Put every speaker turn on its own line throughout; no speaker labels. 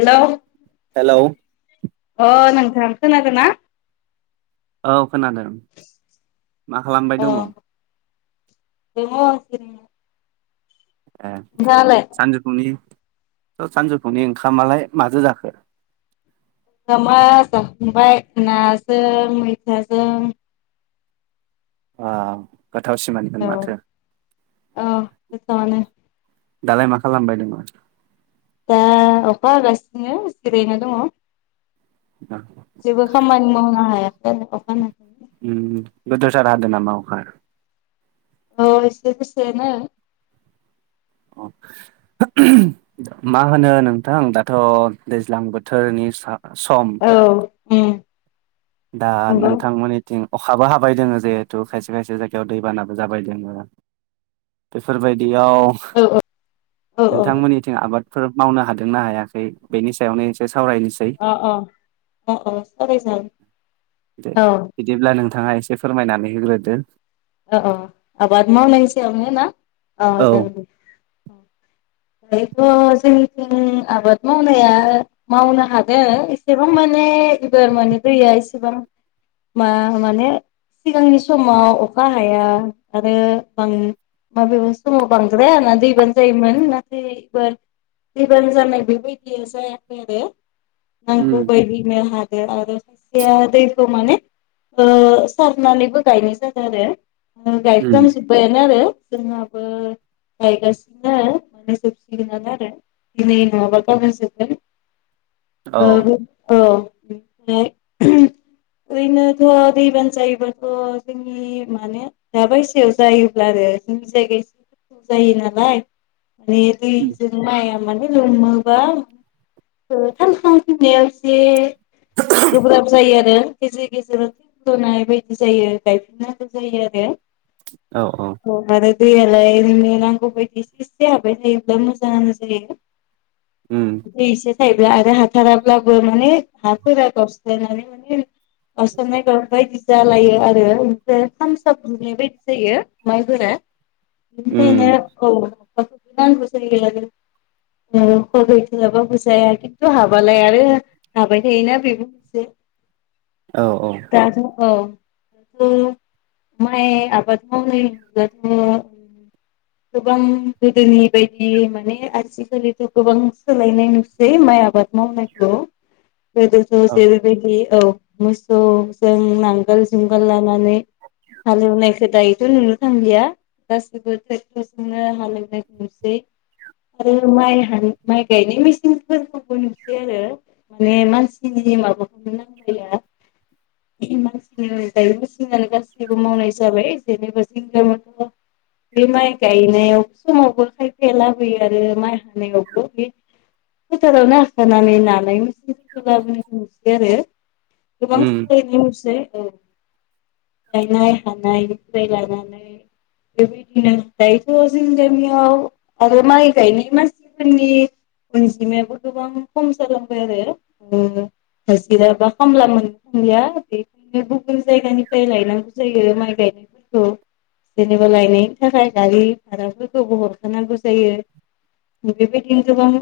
Hello
hello
अ नोंथां खोनादो ना?
औ खोनादों मा खालामबाय दङ?
दङ'जिरायनानै ।
ए, सानजौफुनि सानजौफुनि ओंखामालाय माजो जाखो?
ओंखामा जाखांबाय नाजों मैथाजों
अ गोथाव सि मानि माथो ।
औ गोथावानो
दालाय मा खालामबाय दङ?
दा अखा हागासिनो जिरायना दङ ।
[unintelligible]
जेबो खामानि मावनो हायाखै आरो अखा हानानै ।
उम गोदोर सार हादों नामा अखा?
औ एसे गोसाया नो ।
अ मा होनो नोंथां दाथ' दैज्लां बोथोरनि सा-सम
औ उम
दा
नंगौ
नोंथांमोननिथिं अखाबो हाबाय दोङो जिहेथु खायसे खायसे जायगायाव दैबानाबो जाबाय दोङो । बेफोरबायदियाव
औ औ औ
नोंथांमोननिथिं आबाद फोर मावनो हादोंना हायाखै बेनि सायावनो एसे सावरायनोसै ।
अ अ अ अ सावरायजागोन ।
दे बिदिब्ला नोंथाङा एसे फोरमायनानै होग्रोदो ।
औ आबाद मावनायनि सायावनो ना अ
औ
जागोन दे औ । दायोथ' जोंनिथिं आबाद मावनाया मावनो हादों एसेबां माने एबार माने दैया एसेबां मा माने सिगांनि समाव अखा हाया आरो बां माबेबा समाव बांद्राया ना दैबानो जायोमोन नाथाय एबार दैबाना जानाय बेबायदिया जायाखै आरो नांगौ
उम
बायदिनो हादो आरो खायसेया दैखौ माने ओ सारनानैबो गायनाय जादों आरो ।
उम
गायफ्राम जोब बायानो आरो जोंहाबो गायगासिनो माने जोबसिगोनानो आरो । दिनै नङाबा गाबोन जोबगोन ।
[inaudible]
औ औ ओरैनोथ' दैबाना जायोबाथ' जों नि माने दा बायसायाव जायोब्ला आरो जोंनि जायगायाव खस्थ' जायो नालाय माने दैजों माइआ माने लोमोबा थांखांफिननायाव एसे गोब्राब जायो आरो गेजेर गेजेराव थ लुनाय बायदि जायो । गायफिननांगौ जायो आरो ।
औ औ
औ आरो दैयालाय [unintelligible] नांगौ बायदि एसे एसे हाबाय थायोब्ला मोजाङानो जायो।
उम
दै एसे थायोब्ला आरो हाथाराब्लाबो माने हाफोरा गावस्रानानै माने [unintelligible] बायदि जालायो आरो [unintelligible] बायदि जायो माइफोरा
उम
बिनिखायनो औ [unintelligible] नांगौ जायो आरो गायथ'आबाबो जाया खिन्थु हाबालाय आरो हाबाय थायोना बेबो एसे
औ औ
दा जों औ माय आबाद मावनाय [unintelligible]
[inaudible]
गोबां गोदोनि बायदि माने आथिखालिथ' गोबां सोलायनाय नुसि जै माय आबाद मावनायखौ
[inaudible]
गोदोथ'
औ
जेरैबायदि औ मोसौजों नांगोल जुंगाल लानानै हालेवनायखौ दायोथ' नुनो थांलिया। गासैबो ट्रेक्टरजोंनो हालेवनायखौ नुसै। आरो माइ हान माइ गायनाय मेचिनफोरखौबो नुसै आरो माने मानसिनि माबाखौनो नांलाया मानसिनि दायो मेसिनानो गासैखौबो मावनाय जाबाय जेनेबा [unintelligible] बे माइ गायनायाव समावबो खायफाया लाबोयो आरो माइ हानायावबो बे गोथारावनो हाखानानै नानाय [unintelligible] आरो
उम
[unintelligible] गायनाय हानायनिफ्राय लानानै बेबायदिनो दायोथ' जों गामियाव आरो माय गायनाय मानसिफोरनि अनजिमायाबो गोबां खम जालांबाय आरो ओ जिराबा खामला मोनो [unintelligible] बेखायनो गुबुन जायगानिफ्राय लायनांगौ जायो माइ‌ गायनायफोरखौ जेनेबा लायनायनि थाखाय गारि भाराफोरखौबो हरखानांगौ जायो बेबादिनो गोबां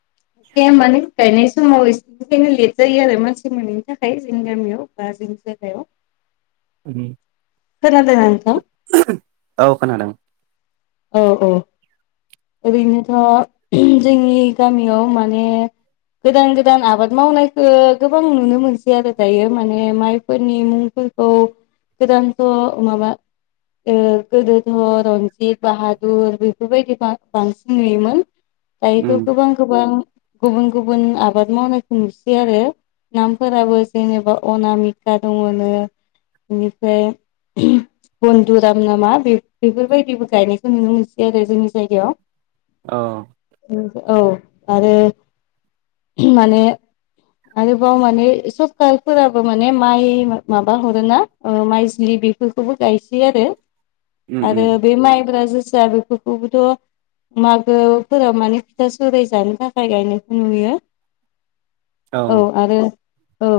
[inaudible]
[unintelligible] माने गायनाय समाव एसेखायनो लेट जायो आरो मानसि मोनैनि थाखाय जोंनि गामियाव बा [unintelligible] हेव
उम
खोनादोंना नोंथां
औ खोनादों
औ औ ओरैनोथ' जोंनि गामियाव माने गोदान गोदान आबाद मावनायखो गोबां नुनो मोनसै आरो दायो माने माइफोरनि मुंफोर
[inaudible]
गोदानथ' माबा ओ गोदोथ' रन थ बाहादुर बेफोरबायदि बांसिन नुयोमोन
उम
दायोथ' गोबां गोबां गुबुन गुबुन आबाद मावनायखौ नुसै आरो नामफोराबो जेनेबा अनामिका दङनो बेनिफ्राय बन्धुराम नामा बे बेफोरबायदिबो गायनायखौ नुनो मोनसै आरो जोंनि जायगायाव।
औ
औ आरो माने आरोबाव माने सबकारफोराबो माने माइ माबा हरो ना ओ माइज्लि बेफोरखौबो गायसै आरो
उम उम
आरो बे माइ क्राजोसा बेफोरखौबोथ' मागो फोराव माने फिथा सुराय जानो थाखाय गायनायखौ नुयो।
[inaudible]
औ आरो औ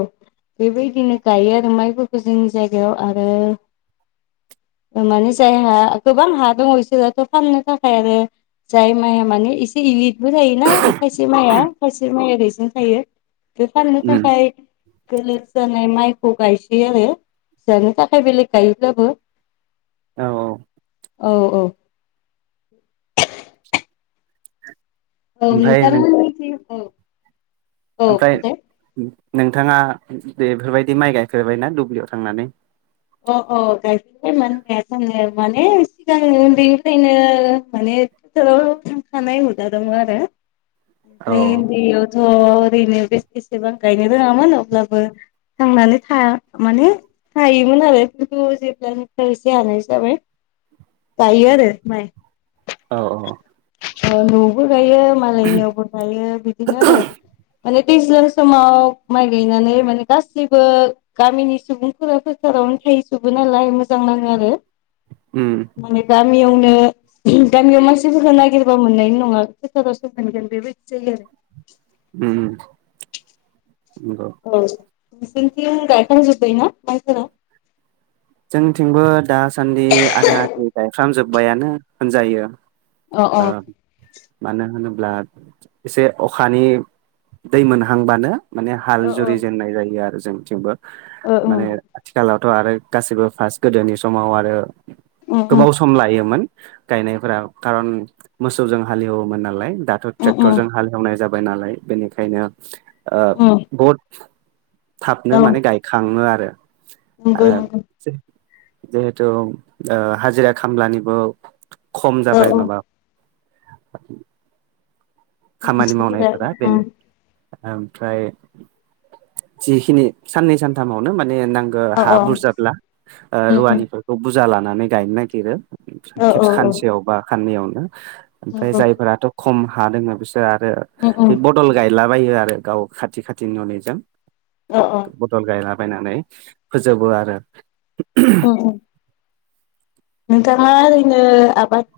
बेबायदिनो गायो आरो माइफोरखौ जोंनि जायगायाव आरो। माने जायहा गोबां हा दङ बिसोरथ' फाननो थाखाय आरो जाय माइया माने एसे इयथबो थायो ना खायसे माइआ खायसे माइ ओरैजोंनो थायो। [unintelligible]
उम
थाखाय गोलोर जानाय माइखौ गायसै आरो जानो थाखाय बेलेग गायोब्लाबो
औ औ।
औ औ। [inaudible] औ
ओमफ्राय नों
नोंथांमोन औ औ
ओमफ्राय
बुंलाय
नोंथाङा बेफोरबायदि माइ गायखोबायनाा दुब्लियाव थांनानै
अ अ गायफेरबाय मानो होनायास आनो माने सिगां उन्दैनिफ्रायनो माने ोाव थांखानाय हुजादोंमोन
औ
आरोन्द ज' ओरैनो बेसेसेबां गायनो रोङामोन अब्लाबो थांनानै थ माने थायो [inaudible] आरो खिन्थु जेब्लनिफ्राय एसे हानाय हिसाबै गायो आरो माइ [inaudible]
औ औ।
[inaudible] बो गायो मालायनियावबो गायो बिदिनो आरो माने दैज्ला समाव माइ गायनानै माने गासैबो गामिनि सुबुंफोरा सटारावनो थाहैजोबो नालाय मोजां नाङो आरो।
उम।
माने गामियावनो गामियाव मानसिफोरखौ नागिरबा मोननायनि नङा खथारावसो मोनगोन बेबायदि जायो आरो।
उम।
औ नोंसोरनिथिं गायखांजोब्बाय ना माइफोरा
जोंथिंबो दासान्दि आधाख गायफ्राम जोब्बायानो होनजायो।
अ अ
[inaudible] मानो होनोब्ला एसे अखानि दै मोनहांबानो माने हाल
ओ
जुरिजेननाय जायो आरो जोंथिंबो
ओ
माने आथिखालावथ' आरो गासिबो फार्स गोदोनि समाव आरो
ओ
गोबाव सम सम लायोमोन गायनायफोरा खारन मोसौजों हालेवोमोन नालाय दा
ओ
ट्रेक्टरजों हालेवनाय जाबाय नालाय बेनिखायनो बहुद थाबनो
औ
माने गायखाङो आरो।
नंगौ
आरो
नंगौ
जिहेथु हाजिरा खामलानिबो खम
औ
जाबाय
औ
माबा खामानि
मानसिफोरा
मावनायफोरा बेनो।
उम
ओमफ्राय जिखिनि साननै सानथामावनो माने नां
अ
हा
उम
बुरजाब्ला
उम
रुवानिफोरखौ बुरजा लानानै गायनो नागिरो। ओमफ्राय
औ औ
खेबसे
औ
सानसेयाव बा साननैयावनो ओमफ्राय
नंगौ
जायफोराथ' खम हा दङ बिसोर आरो
उम उम
बे बदल गायलाबायो आरो गाव खाथि खाथि न'निजों
अ अ।
बदल गायलाबायायनानै फोजोबो आरो ।
अ अ। नोंथाङा ओरैनो आबाद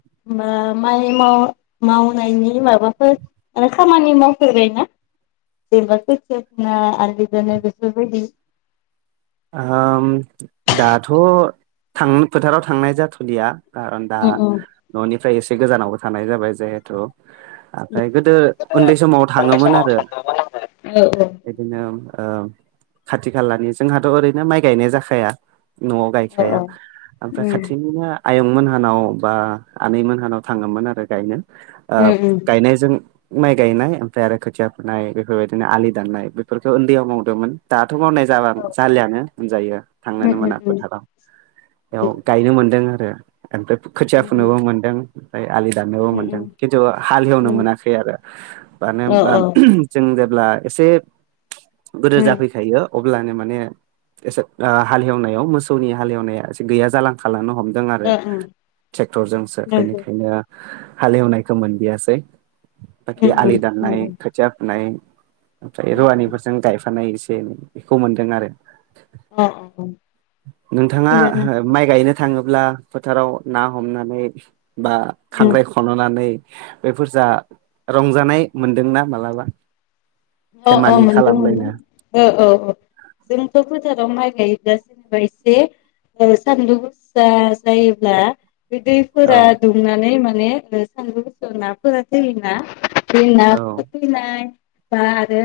माइ मावनायनि माबाफोर खामानि मावफैबाय ना ज ब आलि जानाय गोसबायदि
दाथ' थांनो फोथाराव थांनाय जाथ'दिया खारन दा न'निफ्राय एसे गोजानावबो थानाय जाबाय जिहेथु ओमफ्राय गोदो उन्दै समाव थाङोमोन
समाव
आरो
सानदोंमोन आङो औ
बिओरैनो खाथि खालानि जोंहाथ' ओरैनो माइ गायनाय जाखाया न'आव
औ
गायखाया
औ
ओमफ्राय
उम
खाथिनिनो आयं मोनहानाव बा आनैमोनहानाव थाङोमोन आरो गायनो
उम
गायनायजों माइ गायनाय ओमफ्राय आरो खोथिया फुनाय बेफोरबायदिनो आलि दान्नाय बेफोरखौ उन्दैयाव मावदोंमोन दाथ' मावनाय जाबा जालियानो होनजायो
उम
थांनोनो मोना
उम
फोथाराव बेयाव गायनो मोनदों आरो ओमफ्राय खोथिया
उम
फुनोबो मोनदों ओमफ्राय आलि दाननोबो
उम
मोनदों खिन्थु हालेवनो मोनाखै आरो मानो
औ
होनबा
औ उम ओ ओं
जों जेब्ला एसे गोदोर जाफैखायो अब्लानो माने एसे हालेवनायाव मोसौनि हालेवनाया एसे गैया जालांखालांनो हमदों आरो ट्रेक्टरजोंसो
नंगौ
बेनिखायनो हालेवनायखौ मोनयासै बाखि
उम
आलि
उम नंगौ
दानाय खुथिया फुनाय ओमफ्राय
उम उम
रुवानिफोरजों गायफानाय एसे एनै बेखौ मोन्दों आरो
अ अ
नोंथाङा माइ गायनो थाङोब्ला फोथाराव ना हमनानै बा
उम
खांख्राय सननानै बेफोर जा रंजानाय मोनदोंना मालाबा
अ अ
धेमालि
मोनदों मोनदों
खालामलायनो
औ औ औ जोंथ' फोथाराव माइ गायोब्ला जेनेबा एसे सानदुं [unintelligible] जायोब्ला बे
औ
दैफोरा दुंनानै माने सानदुं बुसोर नाफोरा जैयोना
औ
[unintelligible] बा आरो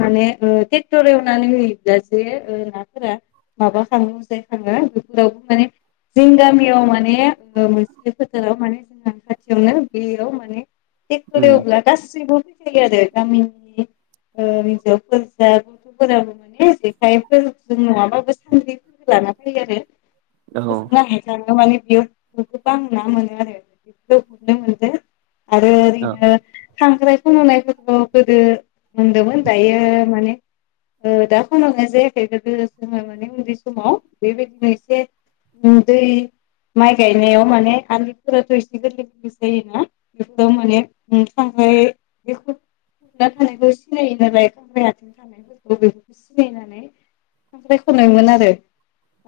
माने ट्रेक्टर एवनानै होयोब्लासो नाफोरा माबा खाङो जायखाङो बेफोरावबो माने जों गामियाव माने मोनसेलि फोथाराव माने जोंना खाथियावनो बेयाव माने ए
उम
दब्ला गासैबो ग गामि हिाबफोरसा गथ'फोराबो मोने जेखायफोर जों नङाबाबो सान्रिफोरबो लाना फै आरो
औ
[unintelligible] गोबां ना मोनो आरो बेखौ हमनो मोनदो आरो
औ
ओरैनो खांख्राय खन'नायफोरखौ गोदो मोनदोंमोन दायो माने दा खनावा जायाखै गोदो जोङो मोनै उन्दै समाव बेबायदिनो एसे दै माइ गायनायाव माने आदैफोराथ' एसे गोरलै गोरलै जायोना बेफोर माने ओमफ्राय बे हुरना थानायखौ सिनायो नालाय खांख्रि आथिं थानायफोरखौ बेफोरखौ सिनायनानै खांख्राय खनायमोन आरो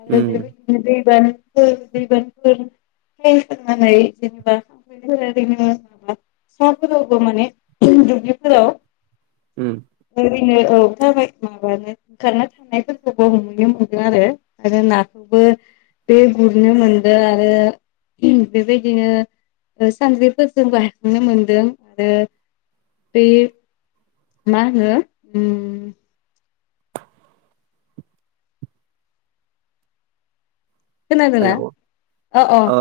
आरो
उम
बेबायदि दैबानफोर दैबानफोरनानै जेनेबा ओरैनो माबा सिाफोरावबो माने दुब्लिफोराव
उ
ओरैनो औ थाबाय माबानो ओंखारना थानायांनायफोरखौबो नुनो मोनगोन आरो आरो नाखौबो बे गुरनो मोनदों आरो बेबायदिनो सानज्रिफोरजों बारांनो मोनदों आरो बे मा होनो खोनादोंना
हेलौ औ
[unintelligible]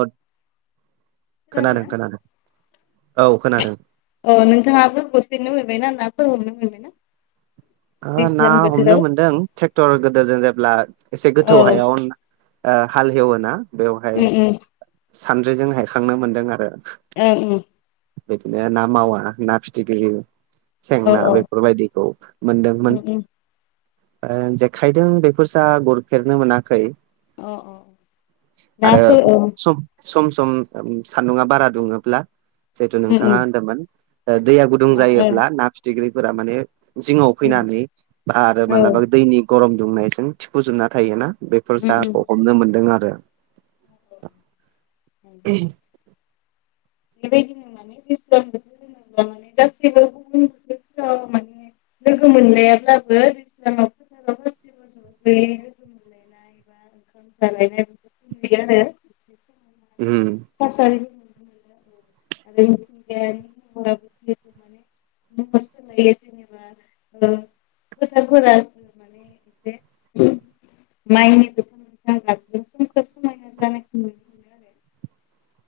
खोनादों
खोनादोंना
खोनादों औ खोनादों
अ नोंथाङाबो हरफिननो मोनबायना नााबो हमनो मोनबायना
ना
दैज्लां
हमनो
बोथोराव
मोनदों ट्रेक्टर गोदेरजों जेब्ला एसे गोथौ
औ
हायाव हाल हेवो ना बेवहाय
उम उम
सानद्रिजों हायखांनो मोनदों आरो
ओं ओं।
बिदिनो ना मावा ना फिथिख्रि
औ
सेंना
औ
बेफोरबायदिखौ दोंमोन
उम उम
ओ जेखायजों बेफोरजा गुरफेरनो मोनाखै।
अ अ
आरो
नाफोर औ
सम सम सम सान्दुंङा बारा दुङोब्ला जिहेतु
उम उम
नोंथाङा होनदोंमोन ओ दैया गुदुं
ना औ
जायोब्ला ना फिथिख्रिफोरा माने जिङाव
उम
फैनानै आरो
औ
मालाबा दैनि गरम दुंनायजों थिफुजोबना थायोना बे
उम उम
फोरसाहाखौ हमनो मोनदों आरो।
[inaudible] [inaudible] बोथोरफोराव [inaudible] [inaudible] जालायनानै बिदि आरो मोनसे समायना
उम।
[unintelligible] [inaudible] [unintelligible] न'आव सोलायो जेनेबा ओ खोथाफोरा माने एसे [unintelligible] आरो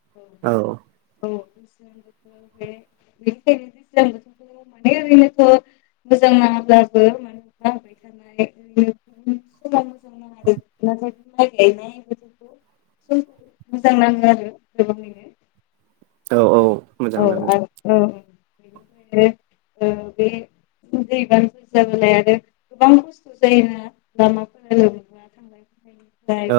औ।
औ।
[unintelligible] माने ओरैनोथ' मोजां नाङाब्लाबो माने होनबा [unintelligible] मोजां नाङो आरो गोबांनि
औ औ। मोजां
औ
मोनो
औ ओ बे [unintelligible]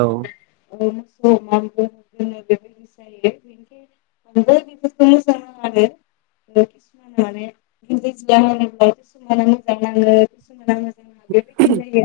औ
[unintelligible] मोजां नाङो आरो। [unintelligible] [unintelligible] जायो
[unintelligible]